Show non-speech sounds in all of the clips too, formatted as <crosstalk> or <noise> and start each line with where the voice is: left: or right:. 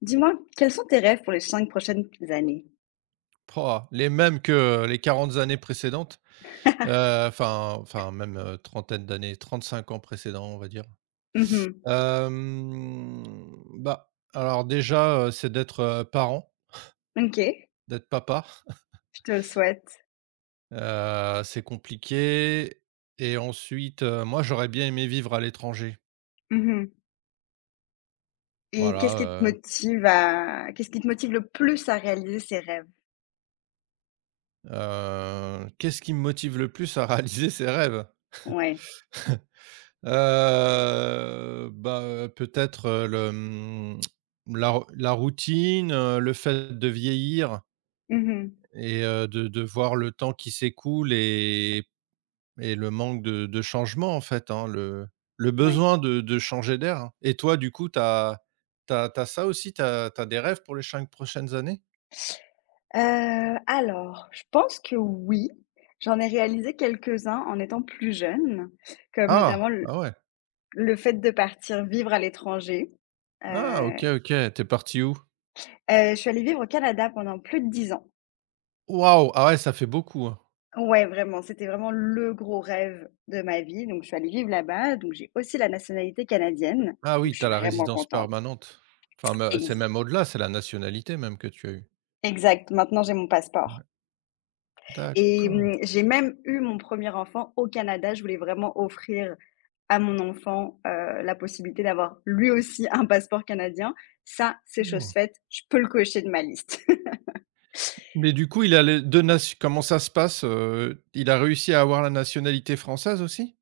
left: Dis-moi, quels sont tes rêves pour les 5 prochaines années?
right: Pouah, les mêmes que les 40 années précédentes,
left: <laughs>
right: enfin même, trentaine d'années, 35 ans précédents, on va dire.
left: Mmh.
right: Hem, Bah, alors déjà, c'est d'être, parent,
left: OK,
right: d'être papa. <laughs>
left: je te le souhaite.
right: C'est compliqué et ensuite, moi, j'aurais bien aimé vivre à l'étranger.
left: Mmh et
right: Voilà,
left: qu'est-ce qui te motive le plus à réaliser ces rêves?
right: qu'est-ce qui me motive le plus à <laughs> réaliser ses rêves?
left: Ouais.
right: Bah, peut-être, le, mmh, la la routine, le fait de vieillir
left: Mmh.
right: et de voir le temps qui s'écoule et le manque de changement, en fait, hein, le
left: Ouais.
right: besoin de changer d'air, hein. Et toi, du coup, tu as tu ça aussi? Tu as des rêves pour les 5 prochaines années?
left: Alors, je pense que oui. J'en ai réalisé quelques-uns en étant plus jeune, comme
right: Ah!
left: notamment le
right: Ah ouais.
left: le fait de partir vivre à l'étranger.
right: Ah,
left: Heu
right: OK, OK. T'es parti où?
left: je suis allée vivre au Canada pendant plus de 10 ans.
right: Waouh! Ah ouais, ça fait beaucoup, hein.
left: Ouais, vraiment, c'était vraiment le gros rêve de ma vie. Donc, je suis allée vivre là-bas. Donc, j'ai aussi la nationalité canadienne.
right: Ah
left: Donc,
right: oui,
left: je
right: tu
left: suis
right: as la
left: vraiment
right: résidence
left: contente.
right: permanente. Enfin, me c'est
left: Ex-
right: même au-delà, c'est la nationalité même que tu as eu?
left: Exact. Maintenant, j'ai mon
right: Mmh,
left: passeport. Et
right: d'accord.
left: j'ai même eu mon premier enfant au Canada. Je voulais vraiment offrir à mon enfant la possibilité d'avoir lui aussi un passeport canadien. Ça, c'est chose
right: Oh.
left: faite. Je peux le cocher de ma liste. <laughs>
right: Mais du coup, il a les 2 nation, comment ça se passe, il a réussi à avoir la nationalité française aussi?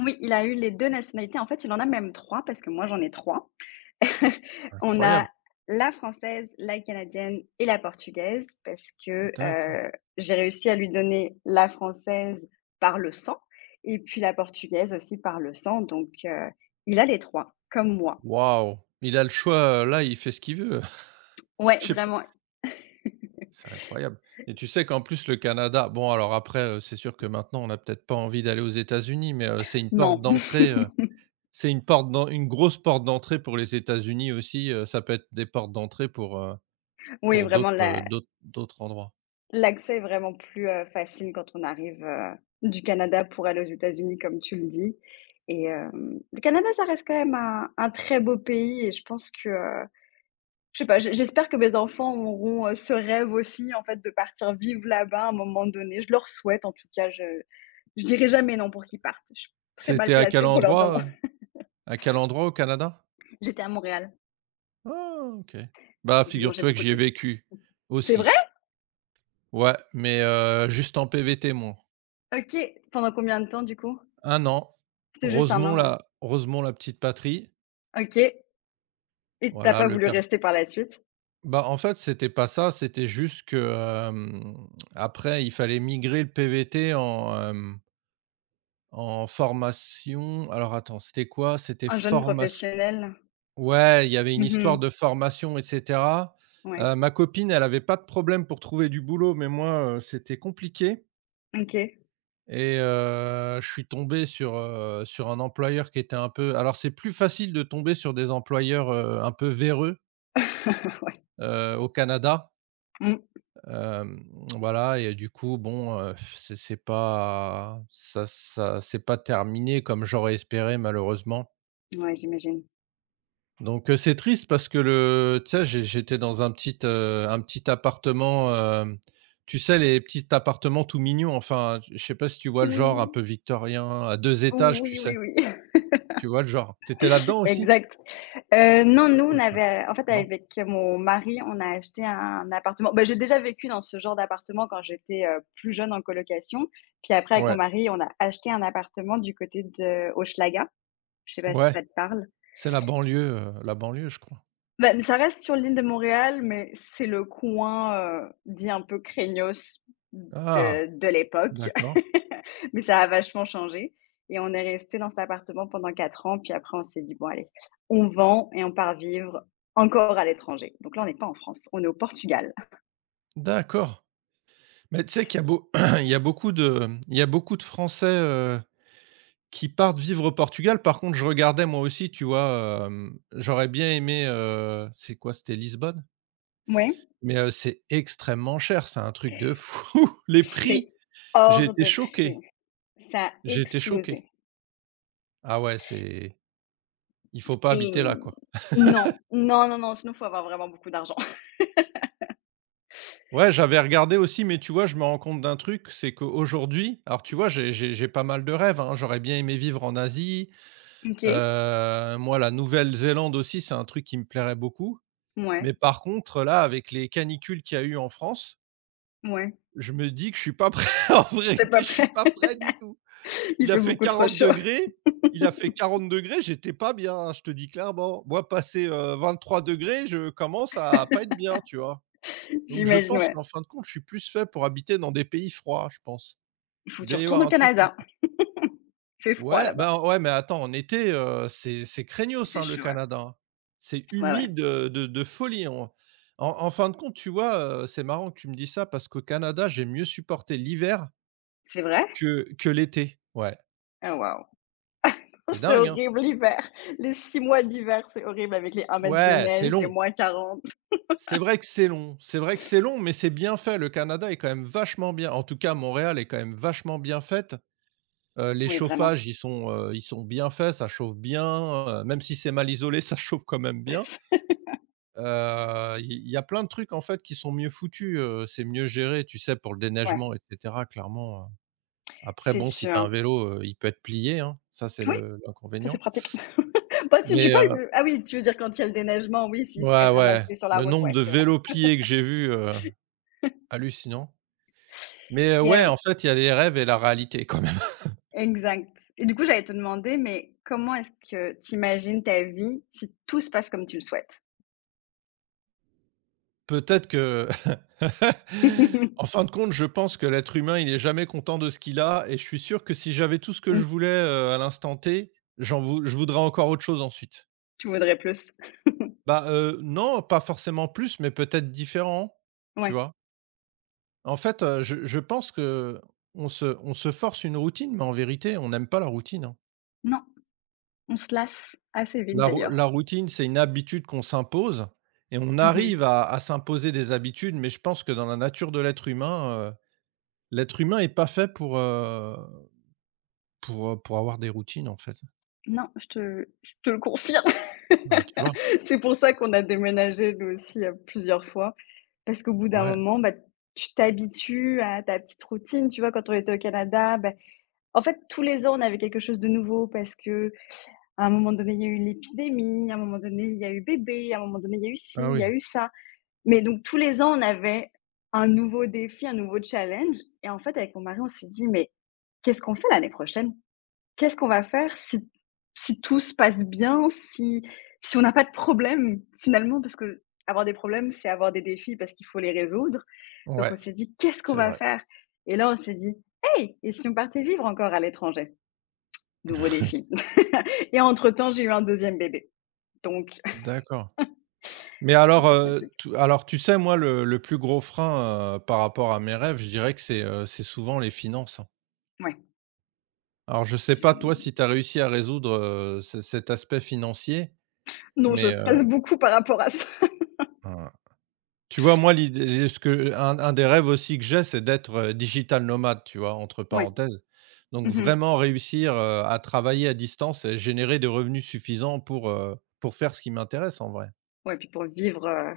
left: Oui, il a eu les deux nationalités. En fait, il en a même trois parce que moi, j'en ai trois. <laughs> On
right: Incroyable,
left: a la française, la canadienne et la portugaise parce que,
right: d'accord.
left: j'ai réussi à lui donner la française par le sang et puis la portugaise aussi par le sang donc il a les 3 comme moi.
right: Waouh! Il a le choix, là, il fait ce qu'il veut. <laughs>
left: Ouais,
right: Je sais pas,
left: vraiment.
right: c'est incroyable et tu sais qu'en plus le Canada, bon alors après, c'est sûr que maintenant on a peut-être pas envie d'aller aux États-Unis mais, c'est une porte
left: Non. <laughs>
right: d'entrée. C'est une porte d'en une grosse porte d'entrée pour les États-Unis aussi, ça peut être des portes d'entrée
left: Oui,
right: pour d'autres,
left: vraiment
right: heu,
left: la
right: d'autres d'autres endroits.
left: l'accès est vraiment plus, facile quand on arrive, du Canada pour aller aux États-Unis comme tu le dis et le Canada ça reste quand même un très beau pays et je pense que, je sais pas, j'espère que mes enfants auront, ce rêve aussi, en fait, de partir vivre là-bas à un moment donné. Je leur souhaite en tout cas, je dirai jamais non pour qu'ils partent. Je suis très mal
right: C'était à quel
left: placée pour leur dire non.
right: endroit, au Canada?
left: <laughs> J'étais à Montréal,
right: Ah OK. Bah,
left: donc j'ai mangé
right: figure-toi que
left: beaucoup de
right: j'y ai
left: petits.
right: vécu
left: C'est vrai?
right: aussi. Ouais, mais juste en PVT moi.
left: OK. Pendant combien de temps du coup?
right: Un an,
left: C'était juste un an,
right: Rosemont
left: ouais.
right: la Rosemont la Petite Patrie.
left: OK, et t'as
right: Voilà,
left: pas
right: le
left: voulu
right: car
left: rester par la suite?
right: bah, en fait, c'était pas ça, c'était juste que, hem, après il fallait migrer le PVT en formation. Alors attends, c'était quoi? C'était
left: Un jeune
right: formation.
left: professionnel?
right: Ouais, il y avait une histoire
left: Mmh.
right: de formation et cetera.
left: Ouais.
right: Ma copine, elle avait pas de problème pour trouver du boulot, mais moi, c'était compliqué
left: OK.
right: et je suis tombé sur un employeur qui était un peu alors c'est plus facile de tomber sur des employeurs, un peu véreux,
left: <laughs> Ouais.
right: au Canada.
left: Mmh.
right: Hem, voilà et du coup, bon, c'est pas ça, ça c'est pas terminé comme j'aurais espéré malheureusement.
left: Ouais, j'imagine.
right: Donc, c'est triste parce que le tu sais, j'étais dans un petit appartement, tu sais les petits appartements tout mignons, enfin, je sais pas si tu vois le genre un
left: Oui.
right: peu victorien à 2 étages, tu
left: Oui, oui,
right: sais?
left: oui.
right: Tu vois le genre? T'étais là-dedans
left: <laughs>
right: aussi?
left: Exact. Non, nous, on
right: Ou ça?
left: avait en fait,
right: Non?
left: avec mon mari, on a acheté un appartement. Bah, j'ai déjà vécu dans ce genre d'appartement quand j'étais, plus jeune en colocation. Puis après, avec mon
right: Ouais,
left: mari, on a acheté un appartement du côté de Hochelaga. Je sais pas si
right: ouais,
left: ça te parle?
right: c'est la banlieue je crois.
left: Bah, mais ça reste sur l'île de Montréal, mais c'est le coin, dit un peu craignos
right: Ah!
left: de l'époque.
right: D'accord,
left: <laughs> Mais ça a vachement changé et on est resté dans cet appartement pendant 4 ans, puis après on s'est dit: «Bon allez, on vend et on part vivre encore à l'étranger». Donc là, on n'est pas en France, on est au Portugal.
right: d'accord. Mais tu sais qu'il y a beau <clears throat> il y a beaucoup de Français, qui partent vivre au Portugal. Par contre, je regardais moi aussi, tu vois, j'aurais bien aimé, c'est quoi? C'était Lisbonne?
left: Ouais,
right: Mais, c'est extrêmement cher, c'est un truc de fou! <laughs> Les prix!
left: c'est
right: J'ai
left: hors
right: été
left: de prix.
right: choqué,
left: Ça a
right: j'ai été choqué.
left: explosé
right: Ah ouais, c'est il faut pas
left: et
right: habiter là, quoi.
left: non, non, non, non, sinon il faut avoir vraiment beaucoup d'argent. <laughs>
right: Ouais, j'avais regardé aussi, mais tu vois, je me rends compte d'un truc, c'est qu'aujourd'hui alors tu vois, j'ai pas mal de rêves, hein. J'aurais bien aimé vivre en Asie.
left: OK,
right: Moi, la Nouvelle-Zélande aussi, c'est un truc qui me plairait beaucoup.
left: ouais,
right: Mais par contre, là, avec les canicules qu'il y a eu en France,
left: ouais,
right: je me dis que je suis pas prêt. <laughs> En
left: t'es pas
right: vérité, je suis
left: prêt.
right: pas prêt du tout.
left: <laughs> Il
right: Il a
left: fait
right: fait
left: beaucoup trop
right: quarante
left: chaud.
right: degrés. Il a fait 40 degrés. J'étais pas bien, hein, je te dis clairement. Moi, passé, 23 degrés, je commence à pas être bien, tu vois?
left: <laughs>
right: Donc je
left: J'imagine,
right: pense
left: ouais.
right: qu'en fin de compte, je suis plus fait pour habiter dans des pays froids, je pense.
left: Il faut que
right: Il
left: tu
right: doit y
left: retournes
right: avoir
left: au
right: un truc.
left: Canada. Il fait froid
right: Ouais,
left: là-bas.
right: ben, ouais, mais attends, en été, c'est
left: Il
right: craignos,
left: fait
right: hein, le
left: chaud, ouais.
right: Canada, hein. C'est
left: Ouais, ouais.
right: humide, de folie, hein. En fin de compte, tu vois, c'est marrant que tu me dis ça parce qu'au Canada, j'ai mieux supporté l'hiver
left: C'est vrai?
right: que l'été. Ouais,
left: Ah waouh! <laughs>
right: c'est
left: C'est
right: dingue, hein?
left: horrible l'hiver. Les 6 mois d'hiver, c'est horrible avec les 1 mètre de
right: Ouais, c'est
left: neige, les
right: long.
left: moins 40.
right: C'est vrai que c'est long. C'est vrai que c'est long, mais c'est bien fait. Le Canada est quand même vachement bien. En tout cas, Montréal est quand même vachement bien faite. Les
left: Oui, vraiment.
right: chauffages, ils sont bien faits, ça chauffe bien, même si c'est mal isolé, <laughs> ça chauffe quand même bien.
left: <laughs>
right: Il y a plein de trucs en fait qui sont mieux foutus, c'est mieux géré, tu sais, pour le
left: Ouais,
right: déneigement et cetera clairement. Après
left: c'est
right: bon, si tu as un
left: sûr.
right: vélo, il peut être plié, hein, ça c'est
left: Oui,
right: le
left: ça c'est
right: l'inconvénient.
left: pratique. <laughs> Bah, tu
right: Mais,
left: parles de ah oui, tu veux dire quand il y a le déneigement, oui, s'il se fait
right: ouais, ouais,
left: ramasser sur la
right: le
left: route,
right: nombre
left: ouais,
right: de
left: c'est
right: vélos
left: vrai.
right: pliés que j'ai vu, hallucinant. Mais,
left: Et
right: ouais,
left: hem
right: en fait, il y a les rêves et la réalité quand même. <laughs>
left: exact. Et du coup, j'allais te demander, mais comment est-ce que tu imagines ta vie si tout se passe comme tu le souhaites?
right: Peut-être que <laughs> en fin
left: <laughs>
right: de compte, je pense que l'être humain, il est jamais content de ce qu'il a et je suis sûr que si j'avais tout ce que
left: Mmh.
right: je voulais, à l'instant T, j'en vou je voudrais encore autre chose ensuite.
left: Tu voudrais plus?
right: Bah, non, pas forcément plus, mais peut-être différent, tu
left: Ouais.
right: vois? En fait, je pense qu'on se force une routine, mais en vérité, on n'aime pas la routine, hein.
left: Non, on se lasse assez vite
right: La rou
left: d'ailleurs.
right: la routine, c'est une habitude qu'on s'impose et on arrive
left: Mmh.
right: à s'imposer des habitudes, mais je pense que dans la nature de l'être humain est pas fait pour, pour avoir des routines, en fait.
left: Non, je te le confirme. <laughs>
right: Bah, tu vois?
left: C'est pour ça qu'on a déménagé nous aussi, plusieurs fois. Parce qu'au bout d'un
right: Ouais.
left: moment, bah, tu t'habitues à ta petite routine, tu vois? Quand on était au Canada, bah, en fait, tous les ans, on avait quelque chose de nouveau parce que à un moment donné, il y a eu l'épidémie, à un moment donné, il y a eu bébé, à un moment donné, il y a eu ci,
right: Ah
left: il y a
right: oui.
left: eu ça. Mais donc tous les ans, on avait un nouveau défi, un nouveau challenge et en fait, avec mon mari, on s'est dit: «Mais qu'est-ce qu'on fait l'année prochaine? Qu'est-ce qu'on va faire si tout se passe bien, si on n'a pas de problème?» finalement, parce que avoir des problèmes, c'est avoir des défis parce qu'il faut les résoudre. Donc
right: Ouais,
left: on s'est dit: «Qu'est-ce qu'on
right: c'est
left: va
right: vrai.
left: faire?» et là, on s'est dit: «Hey, et si on partait vivre encore à l'étranger?» nouveau défi. <laughs> Et entre-temps, j'ai eu un deuxième bébé, donc
right: D'accord. Mais
left: <laughs> fatigue.
right: alors tu sais, moi, le plus gros frein, par rapport à mes rêves, je dirais que c'est souvent les finances, hein.
left: Ouais.
right: Alors je sais
left: Je
right: pas toi si tu as réussi à résoudre, ce cet aspect financier,
left: non, je
right: mais,
left: stresse beaucoup par rapport à ça. <laughs>
right: hein, tu vois, moi, l'idée ce que un des rêves aussi que j'ai, c'est d'être, digital nomade, tu vois? Entre
left: Ouais.
right: parenthèses. Donc
left: Mmh.
right: vraiment réussir, à travailler à distance et générer des revenus suffisants pour faire ce qui m'intéresse en vrai.
left: Ouais, puis pour vivre,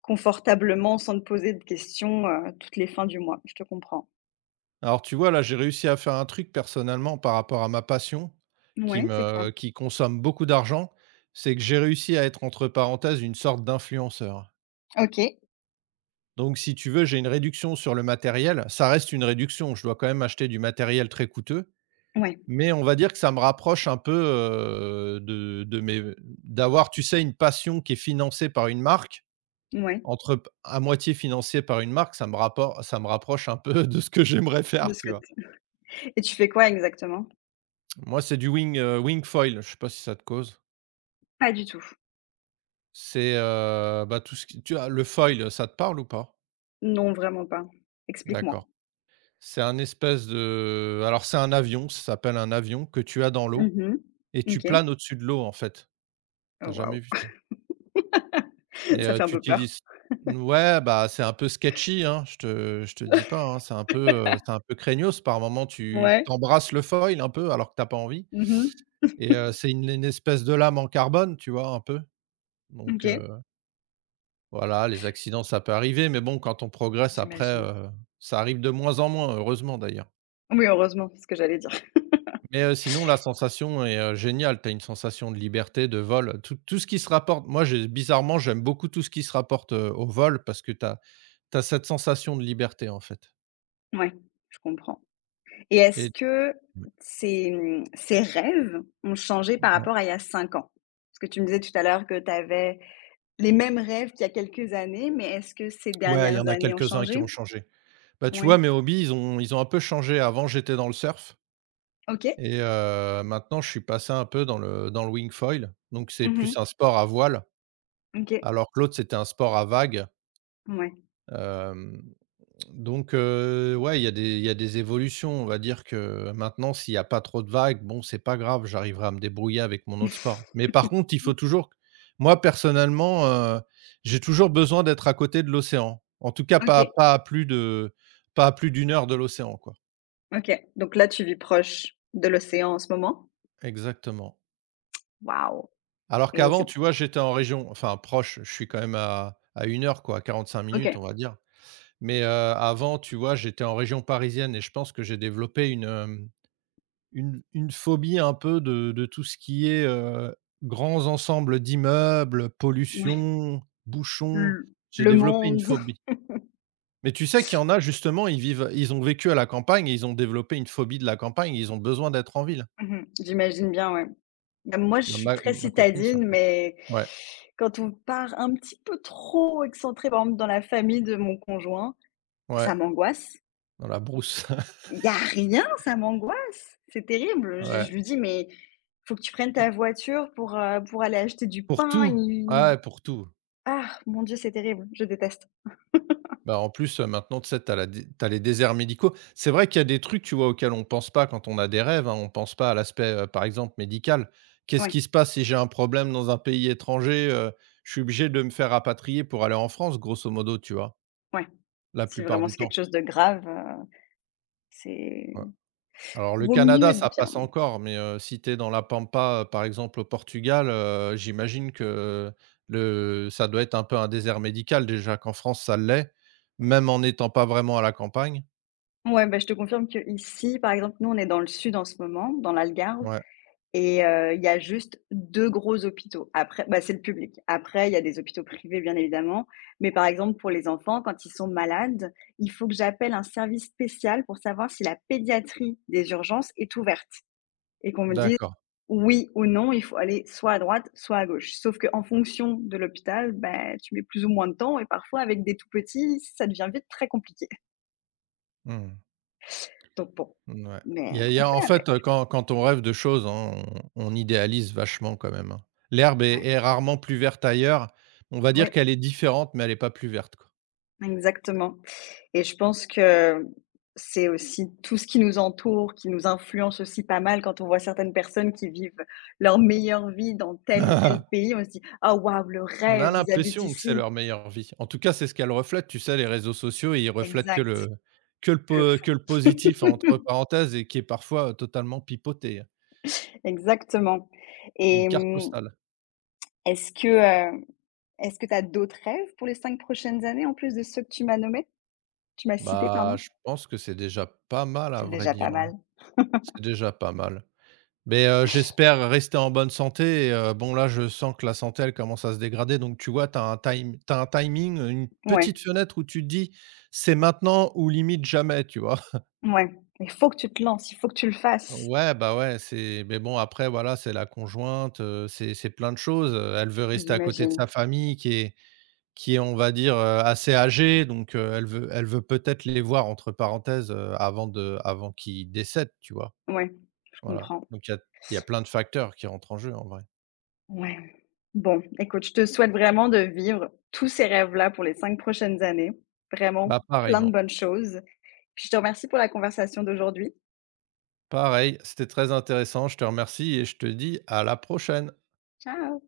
left: confortablement sans te poser de questions, toutes les fins du mois, je te comprends.
right: Alors tu vois, là, j'ai réussi à faire un truc personnellement par rapport à ma passion
left: Ouais, c'est quoi?
right: qui consomme beaucoup d'argent, c'est que j'ai réussi à être entre parenthèses une sorte d'influenceur.
left: OK,
right: Donc si tu veux, j'ai une réduction sur le matériel. Ça reste une réduction, je dois quand même acheter du matériel très coûteux,
left: ouais,
right: mais on va dire que ça me rapproche un peu, de mes d'avoir, tu sais, une passion qui est financée par une marque,
left: ouais,
right: entre à moitié financée par une marque, ça me rapproche un peu <laughs> de ce que j'aimerais
left: de
right: faire,
left: ce
right: tu vois?
left: côté et tu fais quoi exactement?
right: Moi, c'est du wing foil, je sais pas si ça te cause?
left: Pas du tout.
right: C'est, bah, tout ce qui tu as le foil, ça te parle ou pas?
left: Non, vraiment pas. Explique-moi.
right: D'accord. C'est un espèce de alors c'est un avion, ça s'appelle un avion que tu as dans l'eau
left: Mmh.
right: et tu
left: OK.
right: planes au-dessus de l'eau, en fait.
left: Oh
right: T'as jamais
left: waouh,
right: vu ça?
left: <laughs>
right: Et
left: ça fait un
right: tu
left: peu peur.
right: utilises ouais, bah, c'est un peu sketchy, hein, je te dis pas, hein, c'est un peu craignos par moment, tu
left: Ouais.
right: t'embrasses le foil un peu alors que t'as pas envie
left: Mmh.
right: et c'est une espèce de lame en carbone, tu vois, un peu, donc
left: OK,
right: voilà, les accidents, ça peut arriver, mais bon, quand on progresse après,
left: j'imagine.
right: ça arrive de moins en moins, heureusement d'ailleurs.
left: Oui, heureusement, c'est ce que j'allais dire.
right: Mais, sinon la sensation est, géniale. Tu as une sensation de liberté, de vol, tout ce qui se rapporte moi j'ai bizarrement, j'aime beaucoup tout ce qui se rapporte, au vol parce que tu as cette sensation de liberté en fait.
left: <laughs> Ouais, je comprends et est-ce
right: Et
left: que ces rêves ont changé par
right: ouais,
left: rapport à il y a 5 ans? Parce que tu me disais tout à l'heure que tu avais les mêmes rêves qu'il y a quelques années, mais est-ce que ces
right: ouais, il y
left: dernières
right: en a
left: années ont
right: quelques-uns qui
left: changé?
right: ont changé. Bah, tu
left: Oui.
right: vois mes hobbies, ils ont un peu changé. Avant, j'étais dans le surf
left: OK.
right: et maintenant je suis passé un peu dans le wing foil. Donc c'est plus
left: Mmh.
right: un sport à voile.
left: OK.
right: Alors que l'autre, c'était un sport à vagues.
left: Ouais.
right: Hem, donc ouais, il y a des évolutions. On va dire que maintenant, s'il y a pas trop de vagues, bon, c'est pas grave, j'arriverai à me débrouiller avec mon autre sport. Mais
left: <laughs>
right: par contre, il faut toujours moi, personnellement, j'ai toujours besoin d'être à côté de l'océan. En tout cas, pas
left: OK,
right: pas à plus de pas à plus d'une heure de l'océan, quoi.
left: OK. Donc là, tu vis proche de l'océan en ce moment?
right: Exactement.
left: Waouh,
right: Alors
left: et
right: qu'avant,
left: c'est
right: tu vois, j'étais en région, enfin proche, je suis quand même à une heure, quoi, 45 minutes,
left: OK,
right: on va dire. Mais, avant, tu vois, j'étais en région parisienne et je pense que j'ai développé une, hem, une phobie un peu de tout ce qui est, grands ensembles d'immeubles,
left: ouais.
right: pollution, bouchons.
left: L
right: J'ai
left: le
right: développé une
left: monde.
right: phobie.
left: <laughs>
right: Mais tu sais qu'il y en a justement, ils ont vécu à la campagne et ils ont développé une phobie de la campagne, ils ont besoin d'être en ville.
left: Mmh J'imagine bien, ouais. Bah, moi, je
right: Bah,
left: suis
right: ma
left: très
right: ma copine, c'est un
left: citadine,
right: peu le cas.
left: mais
right: Ouais,
left: quand on part un petit peu trop excentré, par exemple dans la famille de mon conjoint,
right: ouais,
left: ça m'angoisse.
right: dans la brousse. <laughs>
left: Il y a rien, ça m'angoisse, c'est terrible. Je
right: Ouais,
left: lui dis: «Mais faut que tu prennes ta voiture pour aller acheter du
right: pour
left: pain».
right: tout.
left: il
right: Ah ouais, pour tout.
left: ah mon Dieu, c'est terrible, je déteste.
right: Bah, en plus, maintenant, tu sais, tu as les déserts médicaux. C'est vrai qu'il y a des trucs, tu vois, auxquels on ne pense pas quand on a des rêves, hein. On ne pense pas à l'aspect, par exemple, médical. Qu'est-ce
left: Ouais,
right: qui se passe si j'ai un problème dans un pays étranger? Je suis obligé de me faire rapatrier pour aller en France, grosso modo, tu vois?
left: ouais.
right: La
left: Si
right: plupart
left: vraiment
right: du
left: c'est
right: temps.
left: quelque chose de grave, c'est
right: Ouais. Alors le
left: vaut mieux
right: Canada,
left: être
right: ça
left: bien.
right: passe encore, mais si tu es dans la pampa, par exemple au Portugal, j'imagine que le ça doit être un peu un désert médical déjà qu'en France ça l'est, même en n'étant pas vraiment à la campagne?
left: Ouais, bah, je te confirme que ici, par exemple, nous, on est dans le sud en ce moment, dans l'Algarve.
right: Ouais,
left: Et il y a juste 2 gros hôpitaux. Après, bah, c'est le public. Après, il y a des hôpitaux privés, bien évidemment, mais par exemple, pour les enfants, quand ils sont malades, il faut que j'appelle un service spécial pour savoir si la pédiatrie des urgences est ouverte et qu'on me dise:
right: d'accord.
left: «Oui» ou «Non», il faut aller soit à droite, soit à gauche. Sauf qu'en fonction de l'hôpital, bah, tu mets plus ou moins de temps et parfois avec des tout petits, ça devient vite très compliqué.
right: Mmh.
left: Donc bon,
right: Mouais. Il y
left: mais
right: a il y
left: on
right: a
left: fait
right: en
left: avec.
right: fait, quand on rêve de choses, hein, on idéalise vachement quand même, hein. L'herbe est
left: Ouais,
right: est rarement plus verte ailleurs. On va
left: oui,
right: dire qu'elle est différente, mais elle n'est pas plus verte, quoi.
left: exactement. Et je pense que c'est aussi tout ce qui nous entoure, qui nous influence aussi pas mal quand on voit certaines personnes qui vivent leur meilleure vie dans tel ou tel
right: <laughs>
left: pays, on se dit: «Ah waouh, le
right: On a
left: rêve, ils habitent
right: l'impression que c'est
left: ici».
right: leur meilleure vie. En tout cas, c'est ce qu'elle reflète. Tu sais, les réseaux sociaux, ils reflètent
left: Exact, le
right: que
left: fou.
right: le positif entre parenthèses et qui est parfois, totalement pipoté, hein.
left: Exactement
right: Une
left: et
right: carte postale.
left: est-ce que, heu, est-ce que tu as d'autres rêves pour les 5 prochaines années en plus de ceux que tu m'as nommés? Tu m'as cité,
right: Bah,
left: pardon?
right: je pense que c'est déjà pas mal à
left: C'est
right: vrai
left: déjà pas
right: dire, hein.
left: mal.
right: C'est déjà pas mal. Mais, j'espère rester en bonne santé et bon là, je sens que la santé, elle commence à se dégrader donc tu vois, tu as un time t'as un timing, une
left: Ouais,
right: petite fenêtre où tu te dis: «C'est maintenant ou limite jamais», tu vois? <laughs>
left: ouais. Il faut que tu te lances, il faut que tu le fasses,
right: Ouais, bah, ouais, c'est mais bon après voilà, c'est la conjointe, c'est plein de choses, elle veut rester à côté de
left: j'imagine.
right: sa famille qui est on va dire, assez âgée donc elle veut peut-être les voir entre parenthèses, avant qu'ils décèdent, tu vois?
left: Ouais, je
right: Voilà,
left: comprends.
right: donc il y a plein de facteurs qui rentrent en jeu en vrai.
left: Ouais. Bon, écoute, je te souhaite vraiment de vivre tous ces rêves-là pour les 5 prochaines années. Vraiment
right: Bah,
left: plein de
right: pareillement.
left: bonnes choses. Puis je te remercie pour la conversation d'aujourd'hui.
right: Pareil, c'était très intéressant, je te remercie et je te dis à la prochaine.
left: Ciao.